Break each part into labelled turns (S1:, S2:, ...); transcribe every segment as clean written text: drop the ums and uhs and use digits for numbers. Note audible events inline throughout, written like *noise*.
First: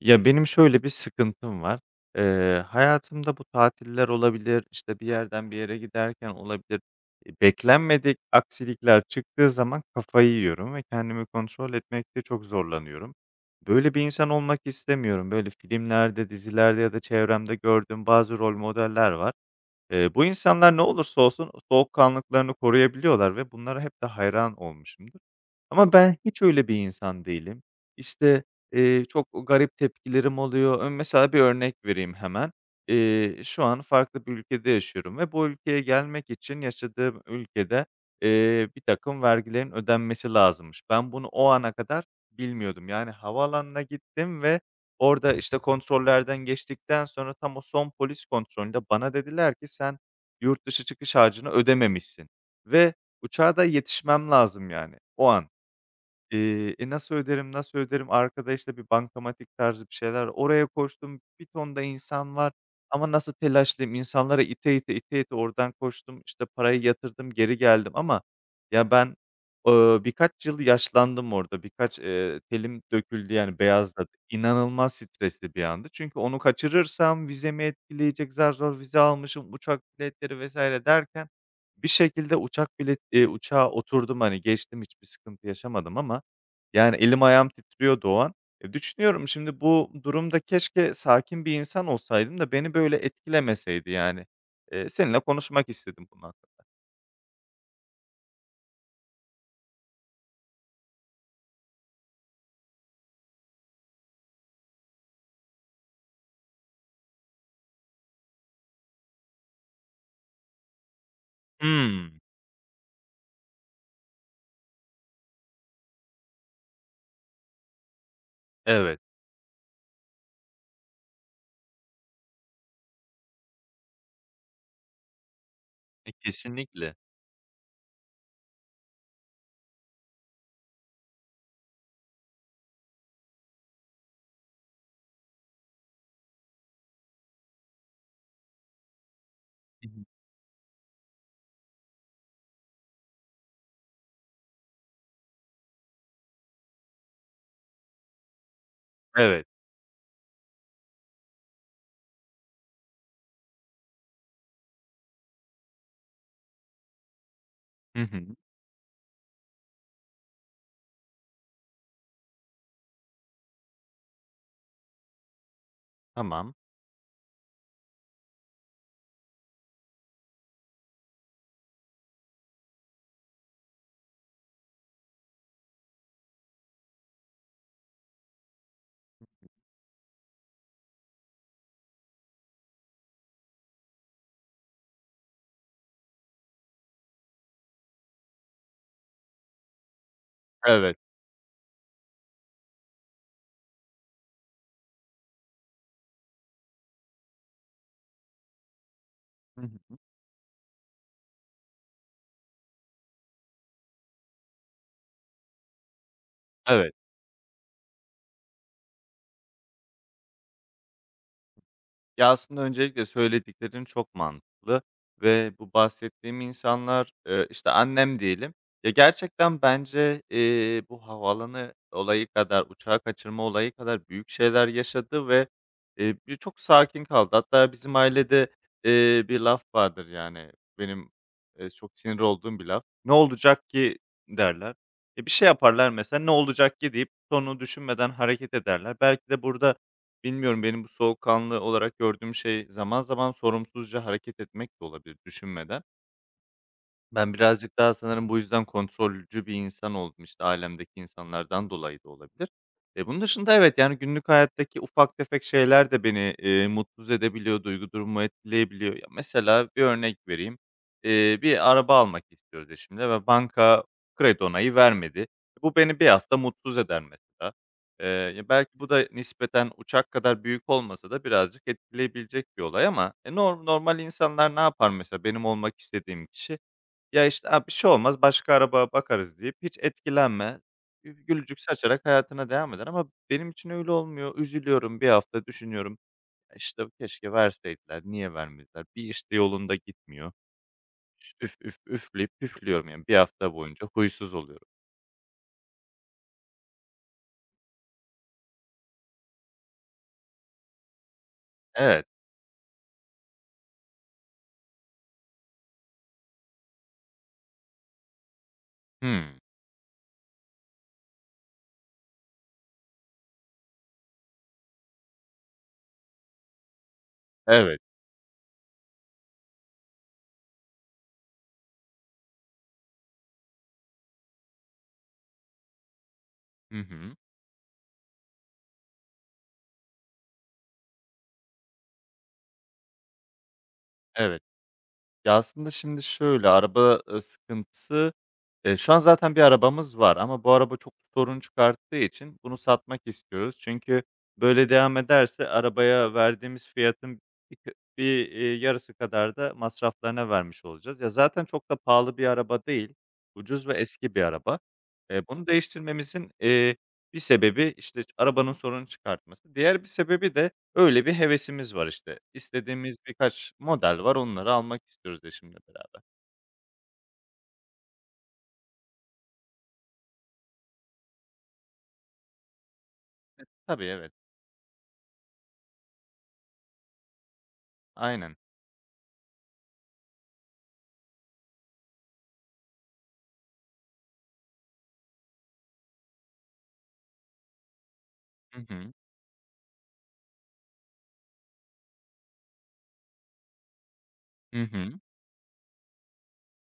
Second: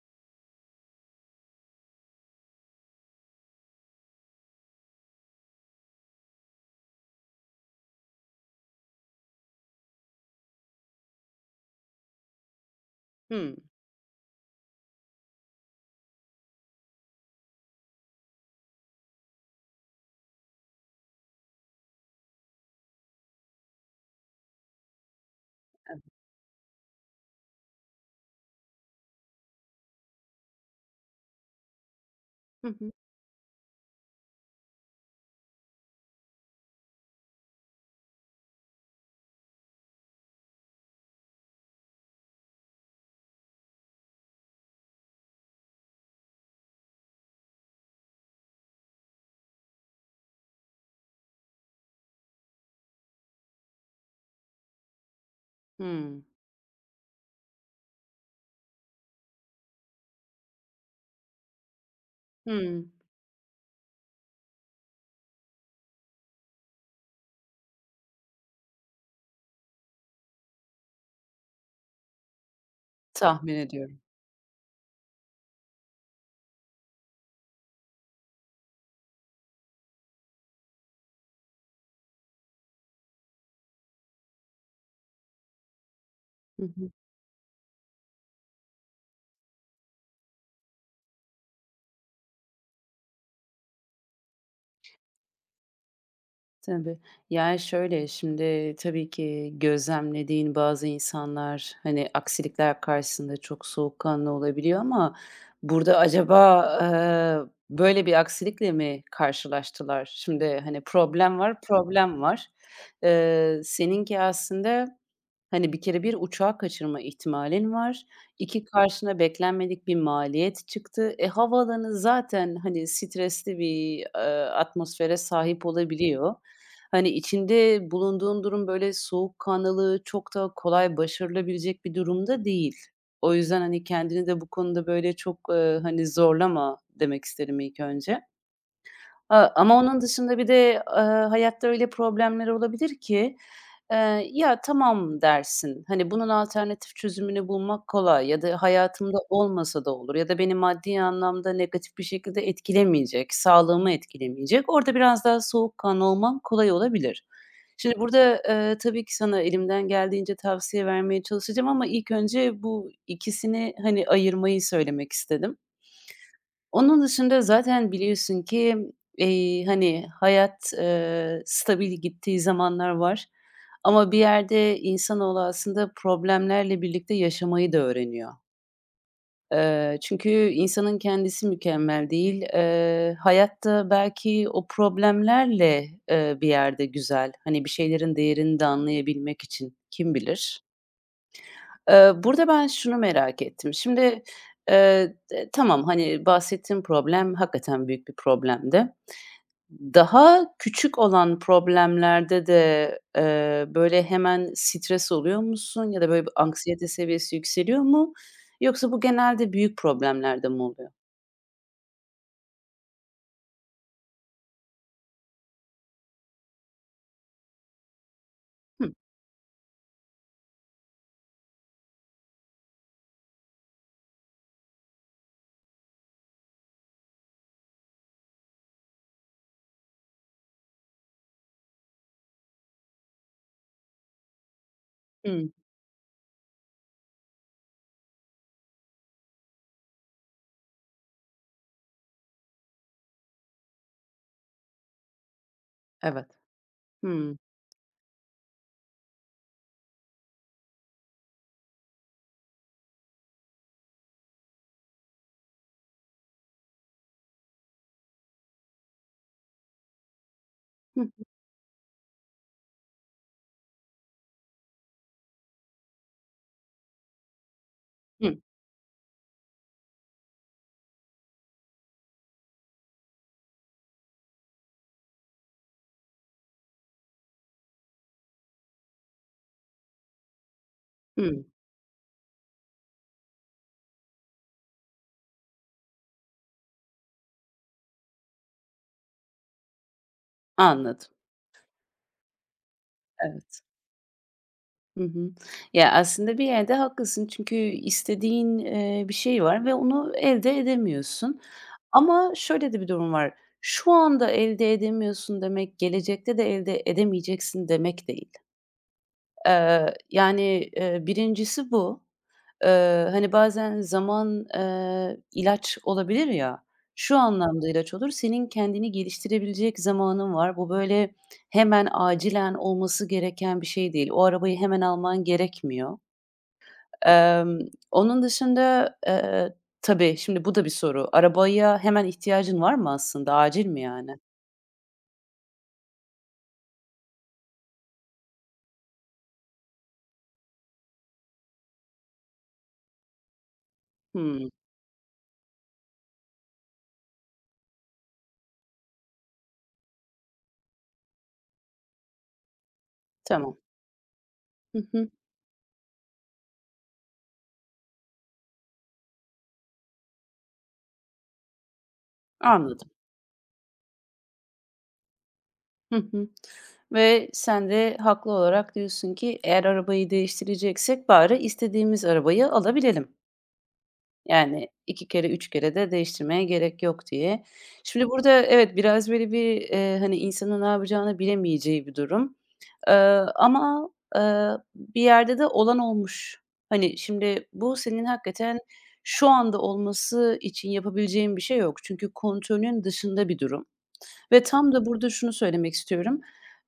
S1: Ya, benim şöyle bir sıkıntım var. Hayatımda bu tatiller olabilir, işte, bir yerden bir yere giderken olabilir. Beklenmedik aksilikler çıktığı zaman kafayı yiyorum ve kendimi kontrol etmekte çok zorlanıyorum.
S2: Hımm.
S1: Böyle bir insan olmak istemiyorum. Böyle filmlerde, dizilerde ya da çevremde gördüğüm bazı rol modeller var. Bu insanlar ne olursa olsun soğukkanlılıklarını koruyabiliyorlar ve bunlara hep de hayran olmuşumdur. Ama ben hiç öyle bir insan değilim. İşte, çok garip tepkilerim oluyor. Mesela bir örnek vereyim hemen.
S2: Hı hı.
S1: Şu an farklı bir ülkede yaşıyorum ve bu ülkeye gelmek için yaşadığım ülkede, birtakım vergilerin ödenmesi lazımmış. Ben bunu o ana kadar bilmiyordum. Yani havaalanına gittim ve orada, işte, kontrollerden geçtikten sonra tam o son polis kontrolünde bana dediler ki "Sen yurt dışı çıkış harcını ödememişsin." ve uçağa da yetişmem lazım yani o an.
S2: Hımm.
S1: Nasıl öderim, nasıl öderim? Arkada, işte, bir bankamatik tarzı bir şeyler. Oraya koştum, bir ton da insan var
S2: Hımm.
S1: ama nasıl telaşlıyım, insanlara ite ite, ite ite oradan koştum, işte, parayı yatırdım, geri geldim ama ya ben, birkaç yıl yaşlandım orada. Birkaç, telim döküldü,
S2: Tahmin
S1: yani,
S2: ediyorum.
S1: beyazladı. İnanılmaz stresli bir andı. Çünkü onu kaçırırsam vizemi etkileyecek, zar zor vize almışım, uçak biletleri vesaire derken bir şekilde uçak bilet uçağa oturdum, hani, geçtim, hiçbir sıkıntı yaşamadım ama
S2: Hı hı.
S1: yani, elim ayağım titriyordu o an. E, düşünüyorum şimdi bu durumda keşke sakin bir insan olsaydım da beni böyle etkilemeseydi, yani. Seninle konuşmak istedim bunun hakkında.
S2: Tabii. Yani, şöyle, şimdi tabii ki gözlemlediğin bazı insanlar, hani, aksilikler karşısında çok soğukkanlı olabiliyor ama burada acaba, böyle bir aksilikle mi karşılaştılar? Şimdi, hani, problem var, problem
S1: Hımm.
S2: var. Seninki aslında. Hani, bir kere bir uçağı kaçırma ihtimalin var. 2. Hı.
S1: Evet.
S2: Karşına beklenmedik bir maliyet çıktı. E, havaalanı zaten, hani, stresli bir, atmosfere sahip
S1: E,
S2: olabiliyor.
S1: kesinlikle.
S2: Hani, içinde bulunduğun durum, böyle, soğukkanlılığı çok da kolay başarılabilecek bir durumda değil. O yüzden, hani, kendini de bu konuda, böyle, çok, hani, zorlama demek isterim ilk önce. Ama
S1: Hı
S2: onun
S1: hı.
S2: dışında bir de, hayatta öyle problemler olabilir ki, "Ya, tamam." dersin. Hani, bunun alternatif çözümünü bulmak kolay ya da hayatımda
S1: Evet.
S2: olmasa da olur ya da beni maddi anlamda negatif bir şekilde etkilemeyecek, sağlığımı etkilemeyecek. Orada biraz daha soğukkanlı olmam kolay olabilir. Şimdi
S1: Hı hı.
S2: burada, tabii ki sana elimden geldiğince tavsiye vermeye çalışacağım ama ilk önce bu ikisini, hani, ayırmayı söylemek istedim.
S1: Tamam.
S2: Onun dışında zaten biliyorsun ki, hani, hayat, stabil gittiği zamanlar var ama bir yerde insanoğlu aslında problemlerle birlikte yaşamayı da öğreniyor. Çünkü insanın kendisi mükemmel değil. Hayat belki o problemlerle, bir yerde güzel. Hani, bir şeylerin değerini de anlayabilmek için kim bilir?
S1: Evet.
S2: Burada ben şunu merak ettim. Şimdi, d tamam, hani, bahsettiğim problem hakikaten büyük bir problemdi.
S1: Hı hı.
S2: Daha küçük olan problemlerde de, böyle, hemen stres oluyor musun ya da, böyle, bir anksiyete
S1: Evet.
S2: seviyesi yükseliyor mu yoksa bu genelde büyük problemlerde mi oluyor?
S1: Ya, aslında öncelikle söylediklerin çok mantıklı ve bu bahsettiğim insanlar, işte, annem diyelim. Ya,
S2: Hıı.
S1: gerçekten bence, bu havaalanı olayı kadar, uçağı kaçırma olayı kadar büyük şeyler yaşadı ve, bir çok sakin kaldı. Hatta bizim ailede, bir laf vardır, yani, benim, çok sinir olduğum bir laf. "Ne olacak ki?" derler. E, bir şey
S2: Hıı.
S1: yaparlar mesela, "Ne olacak ki?" deyip sonunu düşünmeden hareket ederler. Belki de burada bilmiyorum, benim bu soğukkanlı olarak gördüğüm şey zaman zaman sorumsuzca hareket etmek de olabilir düşünmeden.
S2: Evet.
S1: Ben
S2: Hıı.
S1: birazcık daha sanırım bu yüzden kontrolcü bir insan oldum, işte, ailemdeki insanlardan dolayı da olabilir. Bunun dışında evet, yani, günlük hayattaki ufak tefek şeyler de beni, mutsuz edebiliyor, duygu durumumu etkileyebiliyor. Ya, mesela bir örnek vereyim.
S2: Hı.
S1: Bir araba almak istiyoruz şimdi ve banka kredi onayı vermedi. Bu beni bir hafta mutsuz eder mesela.
S2: Hı.
S1: Ya, belki bu da nispeten uçak kadar büyük olmasa da birazcık etkileyebilecek bir olay ama, e, nor normal insanlar ne yapar mesela benim olmak istediğim kişi? Ya, işte, "A, bir şey olmaz, başka araba bakarız." deyip hiç etkilenme,
S2: Hı.
S1: gülücük saçarak hayatına devam eder ama benim için öyle olmuyor. Üzülüyorum, bir hafta düşünüyorum. "Ya İşte, "Keşke verseydiler, niye vermediler?" Bir işte yolunda gitmiyor.
S2: Anladım.
S1: Üf, üf, üfleyip püflüyorum yani. Bir hafta
S2: Evet.
S1: boyunca huysuz oluyorum.
S2: Hı hı. Ya, aslında bir yerde haklısın çünkü istediğin, bir şey var ve onu elde edemiyorsun.
S1: Evet.
S2: Ama şöyle de bir durum var. Şu anda elde edemiyorsun demek, gelecekte de elde edemeyeceksin demek değil.
S1: Hımm.
S2: Yani, 1'incisi bu. Hani, bazen zaman, ilaç olabilir ya, şu anlamda
S1: Evet.
S2: ilaç olur, senin kendini geliştirebilecek zamanın var. Bu böyle hemen acilen olması gereken bir şey değil. O arabayı hemen alman gerekmiyor.
S1: Hı hı.
S2: Emm, onun dışında, tabii şimdi bu da bir soru. Arabaya hemen ihtiyacın var mı aslında? Acil mi yani?
S1: Evet. Ya, aslında şimdi şöyle, araba, sıkıntısı, şu an zaten bir arabamız var ama bu araba çok sorun çıkarttığı için bunu satmak istiyoruz. Çünkü
S2: Hımm,
S1: böyle devam ederse arabaya verdiğimiz fiyatın bir kı bir, yarısı kadar da masraflarına vermiş olacağız. Ya, zaten çok da pahalı bir araba değil,
S2: tamam.
S1: ucuz ve eski bir araba.
S2: Hı hı,
S1: Bunu değiştirmemizin, bir sebebi, işte, arabanın sorun çıkartması. Diğer bir sebebi de öyle bir hevesimiz var işte.
S2: anladım.
S1: İstediğimiz birkaç model var, onları almak istiyoruz eşimle
S2: Hı
S1: beraber.
S2: hı. Ve sen de haklı olarak diyorsun ki eğer arabayı değiştireceksek bari istediğimiz arabayı alabilelim.
S1: Tabii, evet.
S2: Yani 2 kere 3 kere de değiştirmeye gerek yok diye. Şimdi
S1: Aynen.
S2: burada evet biraz böyle bir, hani, insanın ne yapacağını bilemeyeceği bir durum. Eee, ama, eee, bir yerde de olan olmuş. Hani, şimdi bu senin hakikaten
S1: Hı hı.
S2: şu anda olması için yapabileceğin bir şey yok. Çünkü kontrolün dışında bir durum. Ve
S1: Hı
S2: tam da
S1: hı.
S2: burada şunu söylemek istiyorum.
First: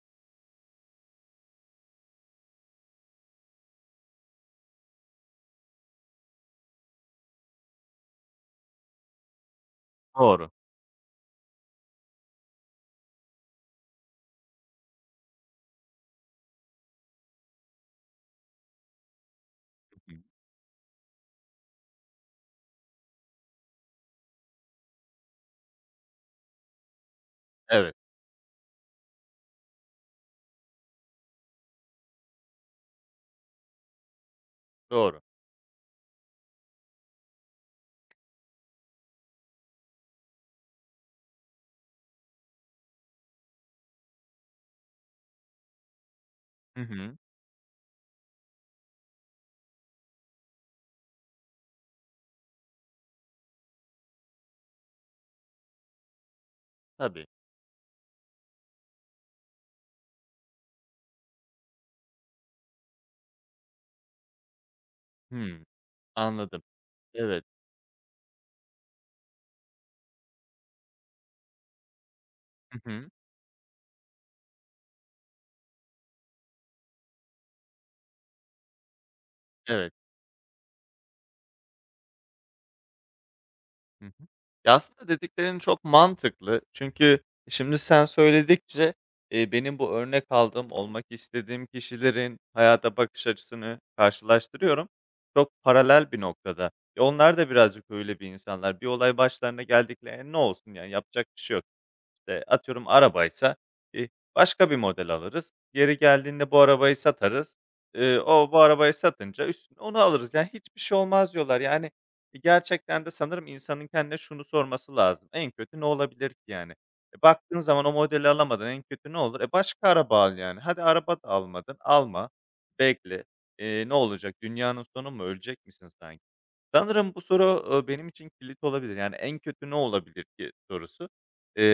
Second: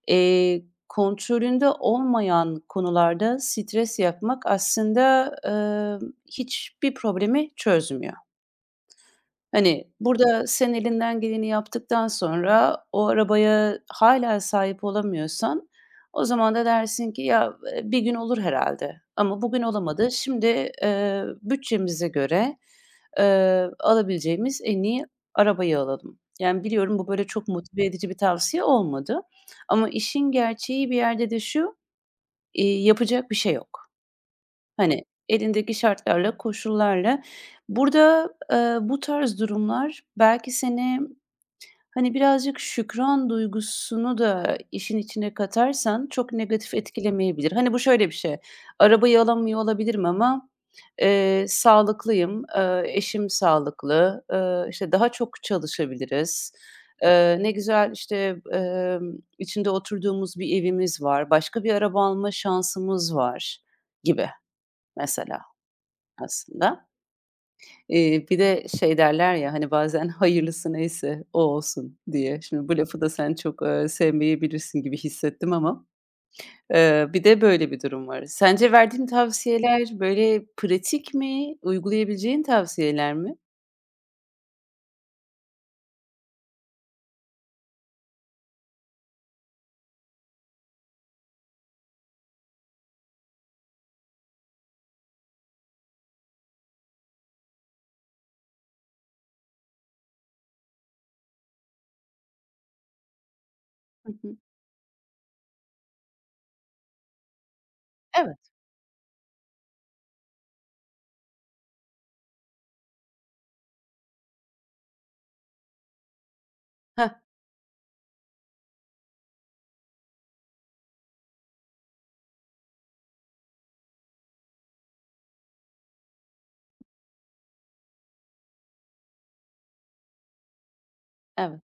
S2: Eee, kontrolünde olmayan konularda stres yapmak aslında, hiçbir problemi çözmüyor. Hani, burada
S1: Doğru.
S2: sen elinden geleni yaptıktan sonra o arabaya hâlâ sahip olamıyorsan o zaman da dersin ki "Ya, bir gün olur herhâlde ama bugün olamadı.
S1: Hı hı.
S2: Şimdi, bütçemize göre, alabileceğimiz en iyi arabayı alalım." Yani, biliyorum bu böyle çok motive
S1: Evet,
S2: edici bir tavsiye olmadı ama işin gerçeği bir yerde de şu, yapacak bir şey yok. Hani,
S1: doğru.
S2: elindeki şartlarla, koşullarla. Burada, bu tarz durumlar belki seni, hani, birazcık şükran duygusunu da işin içine katarsan çok negatif
S1: Hı hı.
S2: etkilemeyebilir. Hani, bu şöyle bir şey, arabayı alamıyor olabilirim ama, sağlıklıyım, eşim sağlıklı, işte, daha çok çalışabiliriz.
S1: Tabii.
S2: Ne güzel, işte, içinde oturduğumuz bir evimiz var, başka bir araba alma şansımız var gibi mesela.
S1: Hımm, anladım.
S2: Aslında.
S1: Evet.
S2: Bir de şey derler ya, hani, bazen "Hayırlısı neyse o olsun." diye. Şimdi bu
S1: Hı
S2: lafı
S1: hı.
S2: da sen çok, sevmeyebilirsin gibi hissettim ama, bir de böyle bir durum var. Sence verdiğin tavsiyeler,
S1: Evet.
S2: böyle, pratik mi? Uygulayabileceğin tavsiyeler mi?
S1: Hı hı. Ya, aslında dediklerin çok mantıklı. Çünkü şimdi sen söyledikçe, benim bu örnek aldığım, olmak istediğim kişilerin hayata bakış açısını karşılaştırıyorum. Çok paralel bir noktada. E, onlar da birazcık öyle bir insanlar. Bir olay başlarına geldiklerinde ne olsun, yani, yapacak bir şey yok. İşte, atıyorum arabaysa, eee,
S2: Hı hı.
S1: başka bir model alırız. Yeri geldiğinde bu arabayı satarız.
S2: Evet.
S1: O bu arabayı satınca üstüne onu alırız. Yani, "Hiçbir şey olmaz." diyorlar. Yani, gerçekten de sanırım insanın kendine şunu sorması lazım: "En kötü ne olabilir ki yani?"
S2: Heh,
S1: E, baktığın zaman o modeli alamadın, en kötü ne olur? E, başka araba al yani. Hadi araba da almadın, alma, bekle. Ne olacak? Dünyanın sonu mu? Ölecek misin sanki? Sanırım bu soru, benim için kilit olabilir. Yani, "En kötü ne olabilir ki?" sorusu.
S2: evet.
S1: Eee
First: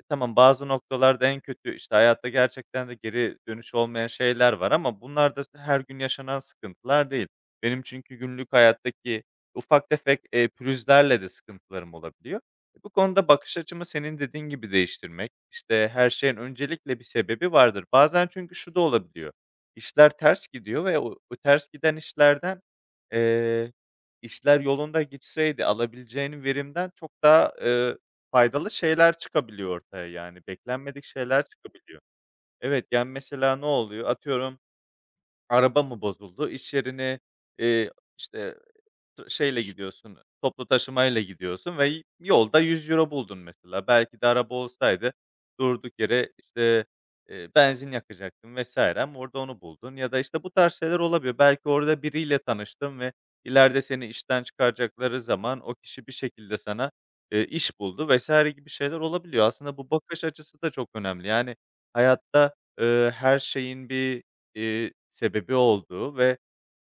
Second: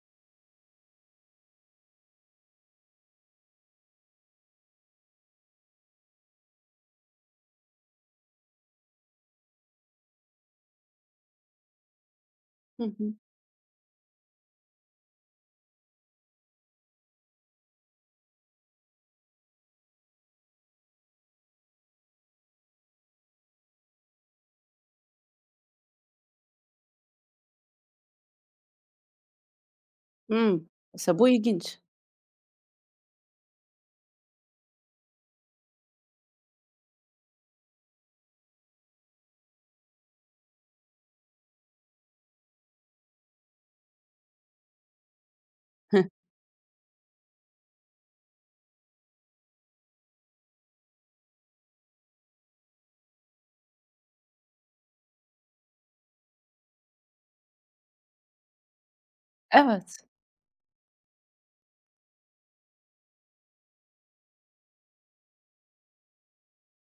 S1: tamam, bazı noktalarda en kötü, işte, hayatta gerçekten de geri dönüş olmayan şeyler var ama bunlar da her gün yaşanan sıkıntılar değil. Benim çünkü günlük hayattaki ufak tefek, pürüzlerle de sıkıntılarım olabiliyor.
S2: Hı
S1: E, bu
S2: hı.
S1: konuda bakış açımı senin dediğin gibi değiştirmek, işte, her şeyin öncelikle bir sebebi vardır. Bazen çünkü şu da olabiliyor, İşler ters gidiyor ve o ters giden işlerden, eee, işler yolunda gitseydi alabileceğin verimden çok daha, faydalı şeyler çıkabiliyor ortaya, yani,
S2: Hımm.
S1: beklenmedik
S2: Mesela bu
S1: şeyler
S2: ilginç.
S1: çıkabiliyor. Evet, yani, mesela ne oluyor? Atıyorum, araba mı bozuldu? İş yerine, eee, işte şeyle gidiyorsun, toplu taşımayla gidiyorsun ve yolda 100 euro buldun mesela. Belki de araba olsaydı durduk
S2: *laughs*
S1: yere, işte, benzin yakacaktın vesaire ama orada onu buldun ya da, işte, bu tarz şeyler olabiliyor. Belki orada biriyle tanıştın ve ileride seni işten çıkaracakları zaman o kişi bir şekilde sana, iş buldu vesaire gibi şeyler olabiliyor. Aslında bu
S2: Evet,
S1: bakış açısı da çok önemli. Yani hayatta, her şeyin bir, sebebi olduğu ve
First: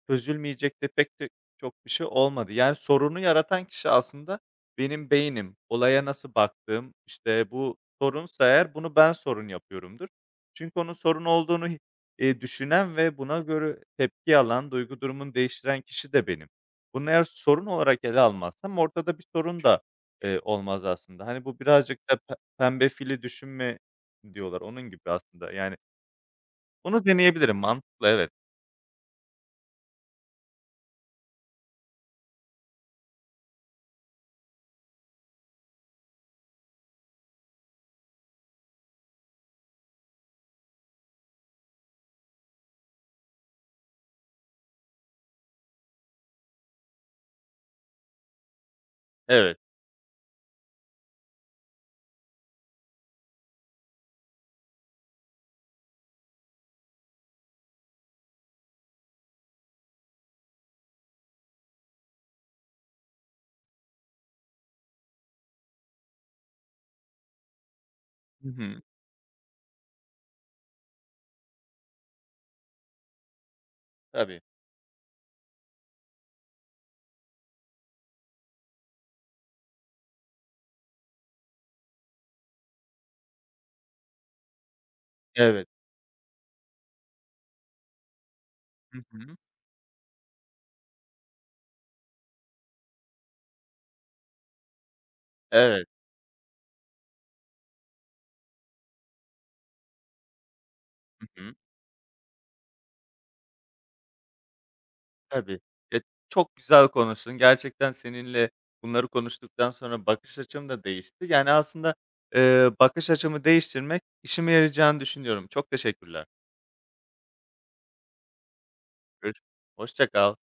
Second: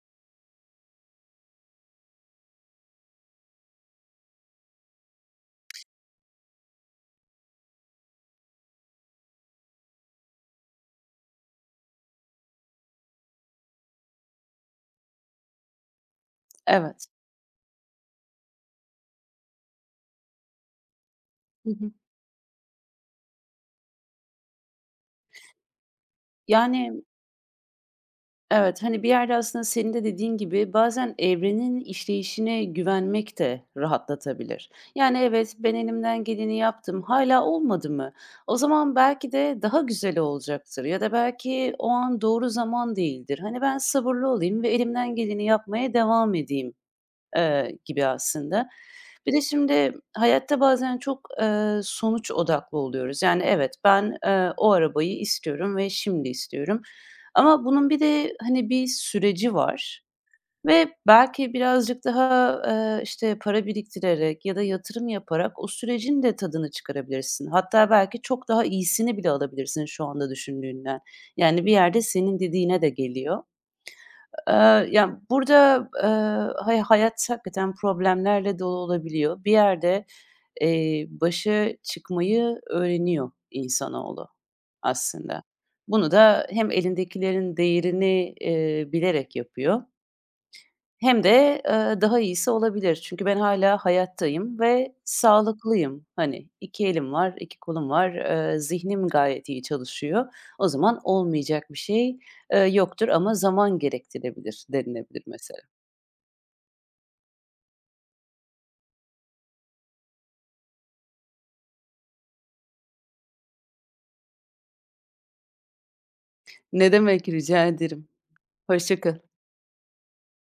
S1: çözülmeyecek de pek de çok bir şey olmadı. Yani, sorunu yaratan kişi aslında benim beynim. Olaya nasıl baktığım, işte, bu sorunsa eğer bunu ben sorun yapıyorumdur. Çünkü onun sorun olduğunu hi düşünen ve buna göre tepki alan, duygu durumunu değiştiren kişi de benim.
S2: evet.
S1: Bunu eğer sorun olarak ele almazsam ortada bir sorun da, olmaz aslında. Hani, bu
S2: Hı hı.
S1: birazcık da pembe fili düşünme diyorlar, onun gibi aslında. Yani,
S2: Yani.
S1: bunu deneyebilirim. Mantıklı, evet.
S2: Evet, hani, bir yerde aslında senin de dediğin gibi bazen evrenin işleyişine güvenmek de rahatlatabilir. Yani, evet, ben elimden geleni yaptım, hala olmadı mı? O zaman belki de daha güzel olacaktır ya da belki o an doğru zaman değildir. Hani, ben sabırlı olayım ve elimden geleni yapmaya devam edeyim gibi aslında. Bir de
S1: Evet.
S2: şimdi hayatta bazen çok, sonuç odaklı oluyoruz. Yani, evet, ben, o arabayı istiyorum ve şimdi istiyorum ama bunun bir de, hani, bir süreci var ve belki birazcık daha, işte, para biriktirerek ya da yatırım yaparak o sürecin de tadını çıkarabilirsin. Hatta belki çok
S1: Hı
S2: daha
S1: hı.
S2: iyisini bile alabilirsin şu anda düşündüğünden. Yani, bir yerde senin dediğine de geliyor.
S1: Tabii.
S2: Ya, burada, hayat hakikaten problemlerle dolu olabiliyor. Bir yerde, başa çıkmayı öğreniyor insanoğlu aslında.
S1: Evet.
S2: Bunu da hem elindekilerin değerini,
S1: Hı
S2: bilerek
S1: hı.
S2: yapıyor hem de, daha iyisi olabilir. Çünkü ben hâlâ hayattayım ve
S1: Evet.
S2: sağlıklıyım. Hani, 2 elim var, 2 kolum var, zihnim gayet iyi çalışıyor. O zaman
S1: Hı hı.
S2: olmayacak bir şey, yoktur ama zaman gerektirebilir denilebilir mesela.
S1: Tabii. Ya, çok güzel konuştun. Gerçekten seninle bunları konuştuktan sonra bakış açım da değişti. Yani, aslında, bakış açımı değiştirmek işime yarayacağını düşünüyorum. Çok teşekkürler.
S2: Ne demek, rica ederim. Hoşça kal.
S1: Görüş hoşça kal.